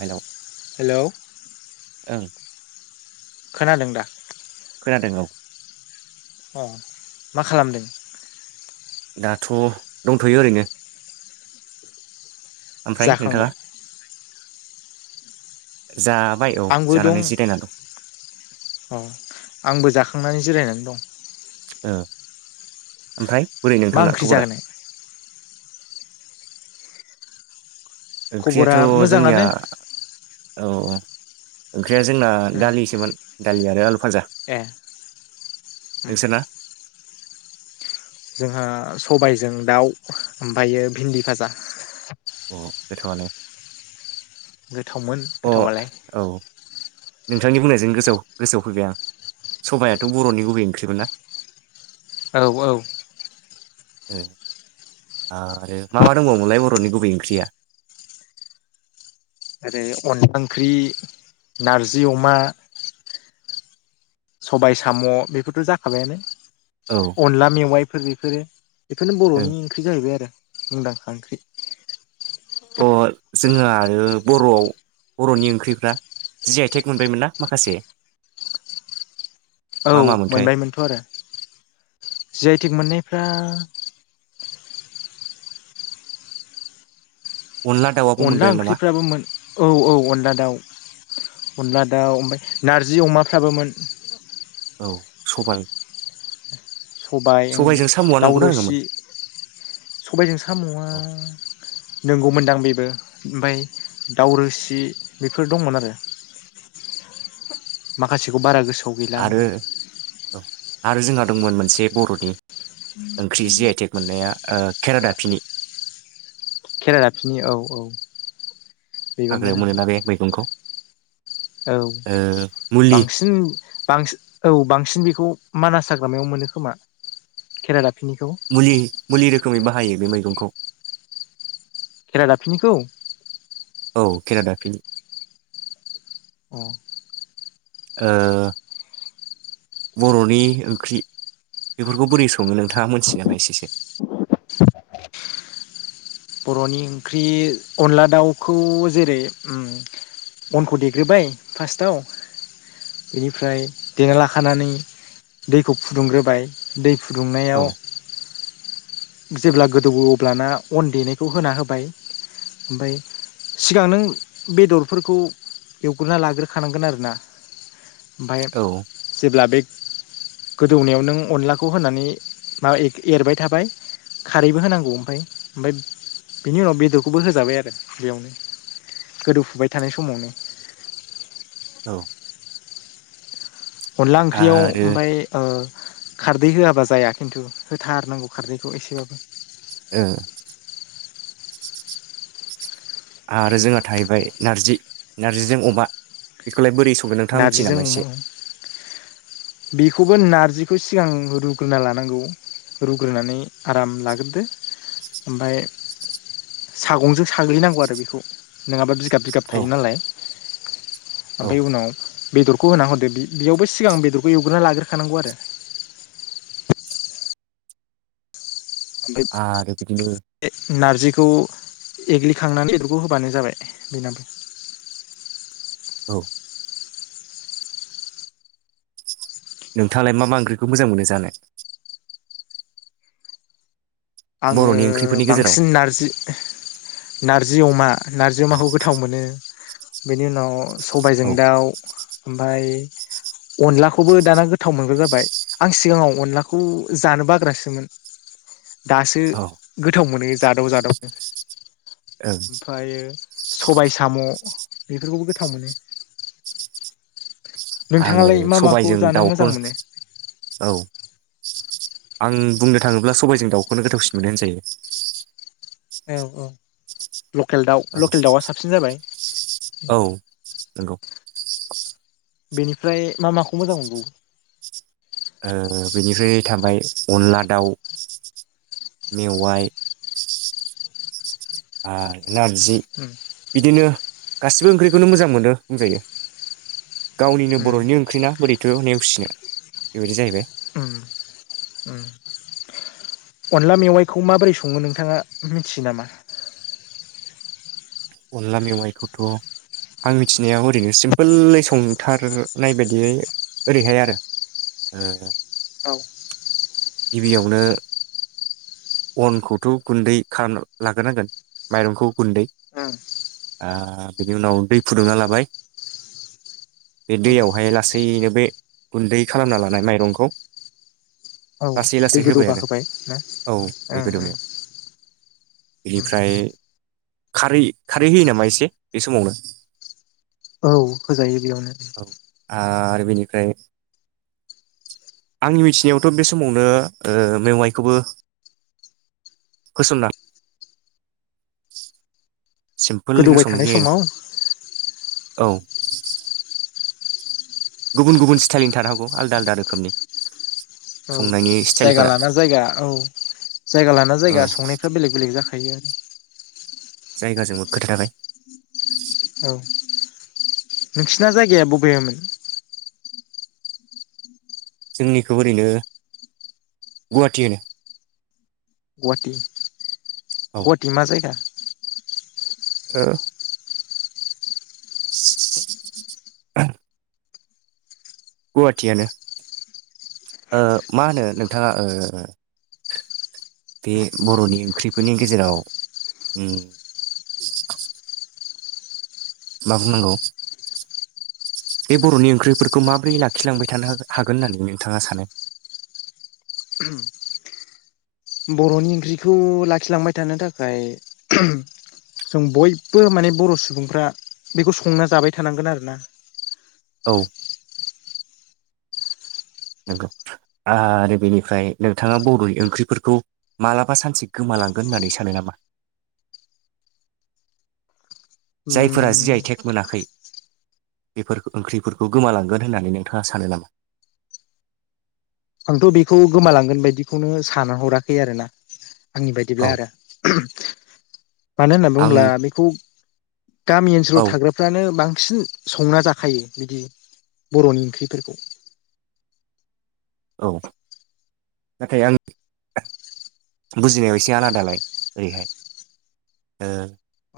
Hello hello ओं खोनादों दा? खोनादों औ। अ मा खालामदों? दाथ दंथ'यो ओरैनो। ओमफ्राय नोंथाङा? जाखांबाय जाबाय औ आंबो दं। जानानै जिरायना दं अ आंबो जाखांनानै ज जिरायनानै दं। ओ ओमफ्राय बोरै मा नोंथांना ओंख्रि खबरा? जाहोनाय ओंख्रियाथ खबरा जोंनिया मोजाङानो औ। ओ ख्रिया जोंना उम दालिसोमोन। दालि आरो आलु फाजा। ए उम नोंसोर ना? जोंहा सबाइजों दाउ ओमफ्रायो भिन्दि भाजा। अ गोथावानो। गोथावमोन गोथावालाय। औ नोंथांनि बुंनायजों गोसोआव-गोसोआव फैबाय आं सबाइयाथ' बर'नि गुबै ओंख्रिमोन ना? औ औ। आरो मा मा दंबावोमोनलाय बर'नि गुबै ओंख्रिया। ओरै अनला ओंख्रि नारजि अमा। सबाय साम' बेफोरथ' जाखाबायानो। औ अनला मेवाइ। बेफोर बेफोरो। बेफोरनो बर'नि ओंख्रि जाहैबाय आरो। मुंदांखा ओख्रि। अ जोंहा आरो बर'आव बर'नि ओंख्रिफ्रा जि आइथेक मोनबायमोन ना माखासे। औ मा मामोनथाय मोनबायमोनथ' आरो जि आइ थटिक मोननाय। फ्रा। अनला दाउआबो अनला मोनबायमोन नामा ओंख्रिफ्राबोमोन औ औ अनला दाउ। अनदला दाउ ओमफ्राय नारजि अमाफ्राबोमोन। औ सबाय। सबायओ सबायजों साम'आ दाउ नंगौना नङामोन रोसि सबायजों साम'आ औ नंगौमोनदां बे। ओमफ्राय दाउरोसि बेफोर दंमोन आरो माखासेखौ बारा गोसोआव। गैला आरो आंबो ओम। आरो जोंहा दंमोन मोनसे बर'नि ओंख्रि जि आइटेक मोननाया केराडापिनि। केरालाफिनि औ औ। बेबोमोन हाग्रायाव ओं मोनोना बे मैगंखौ। औ ओ मुलि बांसिन। बांसिन औ बांसिन बेखौ मानास हाग्रामायाव मोनो खोमा केराला। मुलि मुलिरो। रोखोमै बाहायो बे मैगंखौ। खेला दाफनिखौ। औ केराडाफिनि। अ। ओ बर'नि ओंख्रि बेफोरखौ बोरै सङो नोंथाङा मोनथियो नामा एसेसो। बर'नि ओंख्रि अनला दाउखौ जेरै ओम अनखौ देग्रोबाय फार्स्टआव बेनिफ्राय देना लाखानानै दैखौ फुदुंग्रोबाय दै। औ फुदुंनायाव। जेब्ला गोदौवो अब्लाना अन देनाय। बेखौ होना होबाय ओमफ्राय सिगां नों बेदरफोरखौ एवग्रोना लाग्रोखानांगोन आरोना। ओमफ्राय औ जेब्ला बे। गोदौनायाव नों अनलाखौ होनानै माबा एरबाय थाबाय खारैबो होनांगौ ओमफाय ओमफ्राय। बेनि उनाव बेदरखौबो होजाबाय आरो बेयावनो गोदौफुबाय थानाय समावनो। औ। अनला ओंख्रियाव आरो ओमफ्राय ओ खारदै होआबा जाया खिन्थु होथारनांगौ खारदैखौ एसेबाबो ओ आरो जोंहा थाहैबाय नारजि नारजि जों अमा बेखोलाय बोरै सं गोन नोंथांआ नारजिजों मिथियोनामा अमा इसे बेखौबो नारजिखौ सिगां रुग्रोना लानांगौ रुग्रोनानै आराम लाग्रोदो ओमफाय सागंजों साग्लिनांगौ आरो बेखौ नोङाबा बिगाब बिगाब औ थायो नालाय। औ ओमफाय उनाव बेदरखौ होना होदो बि बेयावबो सिगां बेदर एवग्रोना लाग्रोखानांगौ आरो। ओमफ्राय आरो बिदिनो नारजिखौ एग्लिखांनानै बेदरखौ होबानो जाबाय बेनाबो। औ। नोंथाङालाय मा मा ओंख्रिखौ मोजां मोनो जानो। आङो बर'नि ओंख्रिफोरनि गेजेराव बांसिन नारजि नार जि अमा। नारजि औ अमाखौ गोथाव मोनो। बेनि उनाव सबायजों औ दाउ ओमफाय अनलाखौबो दाना गोथाव मोनग्रा जाबाय आं सिगाङाव अनलाखौ जानो बाग्रासोमोन। दासो औ ओं गोथाव मोनो। जादाव जादावनो। ओमफ्रायो सबाय साम' बेफोरखौबो गोथाव मोनो। आङो नोंथाङालाय मा माखौ सबायजों जानो दाउखौ मोजां मोनो? औ। आं बुंनो थाङोब्ला सबायजों दाउखौनो गोथावसिन मोनो होनजायो। औ औ। लकेल दाउ लकेल दाउआ साबसिन जाबाय औ औ नंगौ। [unintelligible] बेनिफ्राय मा माखौ मोजां मोनबावो? बेनिफ्राय थाबाय अनला दाउ मेवाय आरो नारजि उम बिदिनो गासिबो ओंख्रिखौनो मोजां मोनो बुंजायो। गावनिनो उम बर'नि ओंख्रिना बोरै थ' नेवसिनो बेबायदि जाहैबाय। उम उम अनला मेवाइखौ माबोरै सङो नोंथाङा मिथियो नामा अनला मेवाइखौथ' आं मिथिनायाव ओरैनो सिम्पोलै संथारनाय बायदियै ओरैहाय आरो ओ औ गिबियावनो अनखौथ' गुन्दै खालामना लाग्रोनांगोन माइरंखौ गुन्दै उम ओ बिनि उनाव दै फुदुंना लाबाय बे उम दैयावहाय लासैनो बे गुन्दै खालामना लानाय माइरंखौ औ लासै दै लासै होबाय गोदौबा आरो ना औ बे ओं ओं गोदौनायाव उम बेनिफ्राय खारै खारै होयो नामा एसे बे समावनो? औ होजायो बेयावनो। आर बेनिफ्राय आंनि मिथिनायावथ' बे समावनो ओ मेवाइखौबो होसनना सिम्पोलैनो गोदौबाय संनाय थानाय जायो आरो समाव औ। गुबुन गुबुन स्टाइलनि थानो हागौ आलदा आलदा रोखोमनि। औ संनायनि जायगा स्टाइलफोरा लाना जायगा औ जायगा लाना औ जायगा संनायफ्रा बेलेग बेलेग जाखायो। आरो जायगाजोंबो खोथा थाबाय। औ नोंसिना जायगाया बबेयामोन? जोंनिखौ ओरैनो गुवाहाटि होनो। गवाहाटि। औ गवाटि मा जायगा? ओं [unintelligible] गुवाहाटियानो ओ मा होनो नोंथाङा ओ बे बर'नि ओंख्रिफोरनि गेजेराव ओं मा बुंनांगौ बे बर'नि ओंख्रिफोरखौ माबोरै लाखिलांबाय थानो हा-हागोन होननानै नोंथाङा सानो? बर'नि ओंख्रिखौ लाखिलांबाय थानो थाखाय जों बयबो माने बर' सुबुंफ्रा बेखौ संना जाबाय थानांगोन आरोना। औ। नंगौ आरो बेनिफ्राय नोंथाङा बर'नि ओंख्रिफोरखौ मालाबा सानसे गोमालांगोन होननानै सानो नामा? जायफोरा जि उम आइ टेग मोनाखै बेफोर ओंख्रिफोरखौ गोमालांगोन होननानै नोंथाङा सानो नामा? आंथ' बेखौ गोमालांगोन बायदिखौनो सान हराखै आरोना। आंनि औ बायदिब्ला आरो मानो होननानै आं बुङोब्ला बेखौ गामि ओनसोलाव औ थाग्राफ्रानो बां बांसिन संना जाखायो बिदि बर'नि ओंख्रिफोरखौ। औ नाथाय आं बुजिनायाव एसे आलादालाय ओरैहाय। ओ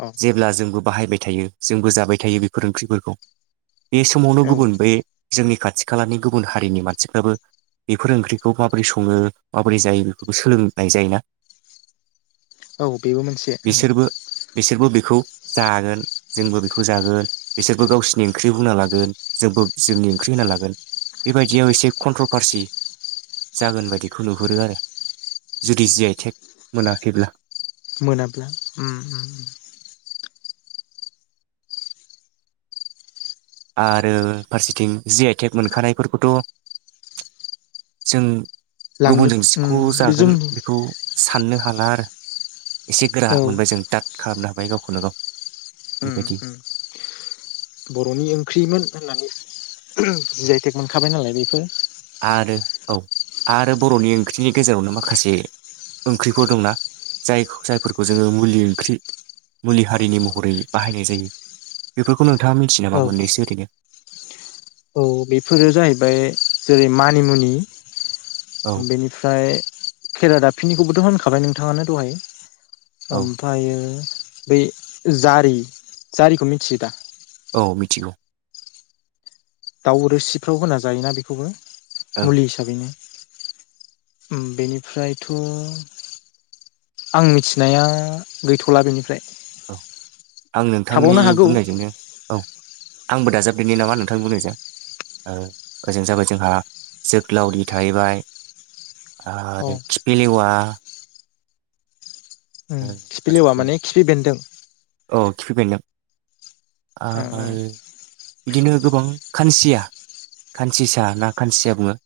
औ जेब्ला जोंबो बाहायबाय थायो जोंबो जाबाय थायो बेफोर ओंख्रिफोरखौ। बे समावनो औ गुबुन बे जोंनि खाथि खालानि गुबुन हारिनि मानसिफ्राबो बेफोर ओंख्रिखौ माबोरै सङो माबोरै जायो बेफोरखौ सोलोंनाय जायोना। औ बेबो मोनसे। बिसोरबो बिसोरबो बेखौ जागोन जोंबो बेखौ जागोन बिसोरबो गावसोरनि ओंख्रि बुंना लागोन जोंबो जोंनि ओंख्रि होना लागोन बेबायदियाव एसे कन्ट्रभारसि जागोन बायदिखौ नुहुरो आरो जुदि जि आइ टेग मोनाखैब्ला। मोनाब्ला उम आरो फारसेथिं जि आइ टेक मोनखानायफोरखौथ जों लांनो गुबुनजों सिख उम बे जागोन जोंनि खौ साननो खालार एसे गोरा औ मोनबाय जों दाद खालामना [unintelligible] गावखौल गाव उम बेबायदि उम बरनि ओं ख्रिमोन होननानै जि आइ टेक मोनखाबाय नालाय बे थो आरो औ आरो बर'नि ओंख्रिनि गेजेरावनो माखासे ओंख्रिफोर दंना जाय जायफोरखौ जोंङो मुलि ओंख्रि मुलि हारिनि महरै बाहायनाय जायो बेफोरखौ नो नोंथाङा मिथियो औ नामा मोननैसो ओरैनो? औ बेफोरो जाहैबाय जेरै मानिमुनि औ बेनिफ्राय खरादाफिनिखौबोथ होनखाबाय नोंथाङानो दहाय। औ ओमफायो बै जारि जारिखौ मिथियो दा? औ मिथिगौ दाउ रोसिफ्राव होना जायोना बेखौबो। ओं मुलि हिसाबैनो। उम बेनिफ्रायथ आं मिथिनाया गैथला बेनिफ्राय औ आं नोंथांनि थाबावनो हागौ बुंनायजोंनो औ आंबो दाजाबदेरनि नामा नोंथां बुंनायजों ओ ओजों जाबाय जोंहा जोग्लावरि थाहैबाय अ आरो खिफिलेवा उम ओ, खिफिलेवा फारसेथिं माने खिफि बेन्दों। औ खिफि बेन्दों ओ आरो ओ बिदिनो गोबां खानसिया खानसिसा ना खानसिया बुङो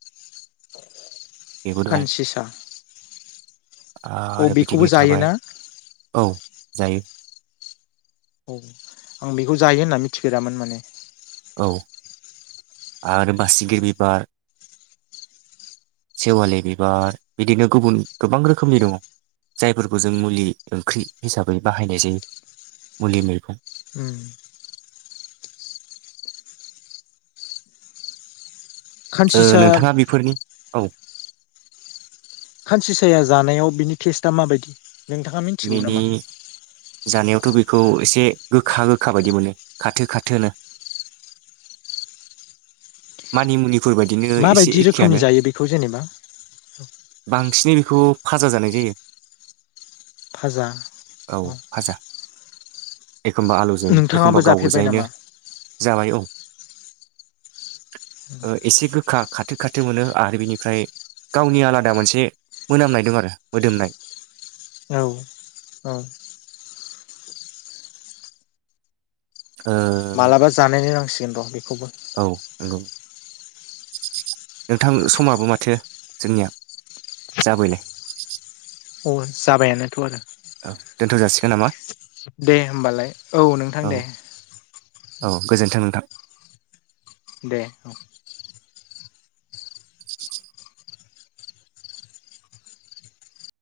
बेबो दं कानसिसा आरो बिदिनो थाबाय औ जायो। औ आं बेखौ जायो होनना मिथिफेरामोन माने। औ आरो बासिगि बिबार सेवालि बिबार बिदिनो गुबुन गोबां रोखोमनि दङ जायफोरखौ जों मुलि ओंख्रि हिसाबै बाहायनाय जायो मुलि मैगं। उम। ओ खानसिसा नोंथाङा बेफोरनि औ। खानसिसाया जानायाव बिनि टेस्टआ माबायदि? नोंथाङा मिथिगौ बेनि नामा जानायावथ' बेखौ एसे। गोखा गोखा बायदि मोनो खाथो खाथोनो। मानि मुनि। मा बायदि रोखोमनि जायो बेखौ जेनेबा? बांसिनै बेखौ फाजा जानाय जायो। फाजा औ उम। भाजा एखमबा आलुजों एखमबा गाव जाफेरबाय गोजायैनो नामा जाबाय औ। ओ एसे गोखा। खाथो खाथो मोनो आरो बिनिफ्राय गावनि आलादा मोनसे मोनामनाय दं आरो मोदोमनाय। औ औ। ओ मालाबा जानाय नायनांसि [unintelligible] औ नंगौ। नोंथां समाबो माथो जोंनिया जाबायलाय। अ जाबायानोथ' आरो। दोनथ' जासिगोन नामा। दे होमबालाय औ नोंथां औ दे। औ गोजोन्थों नोंथां दे औ। [unintelligible]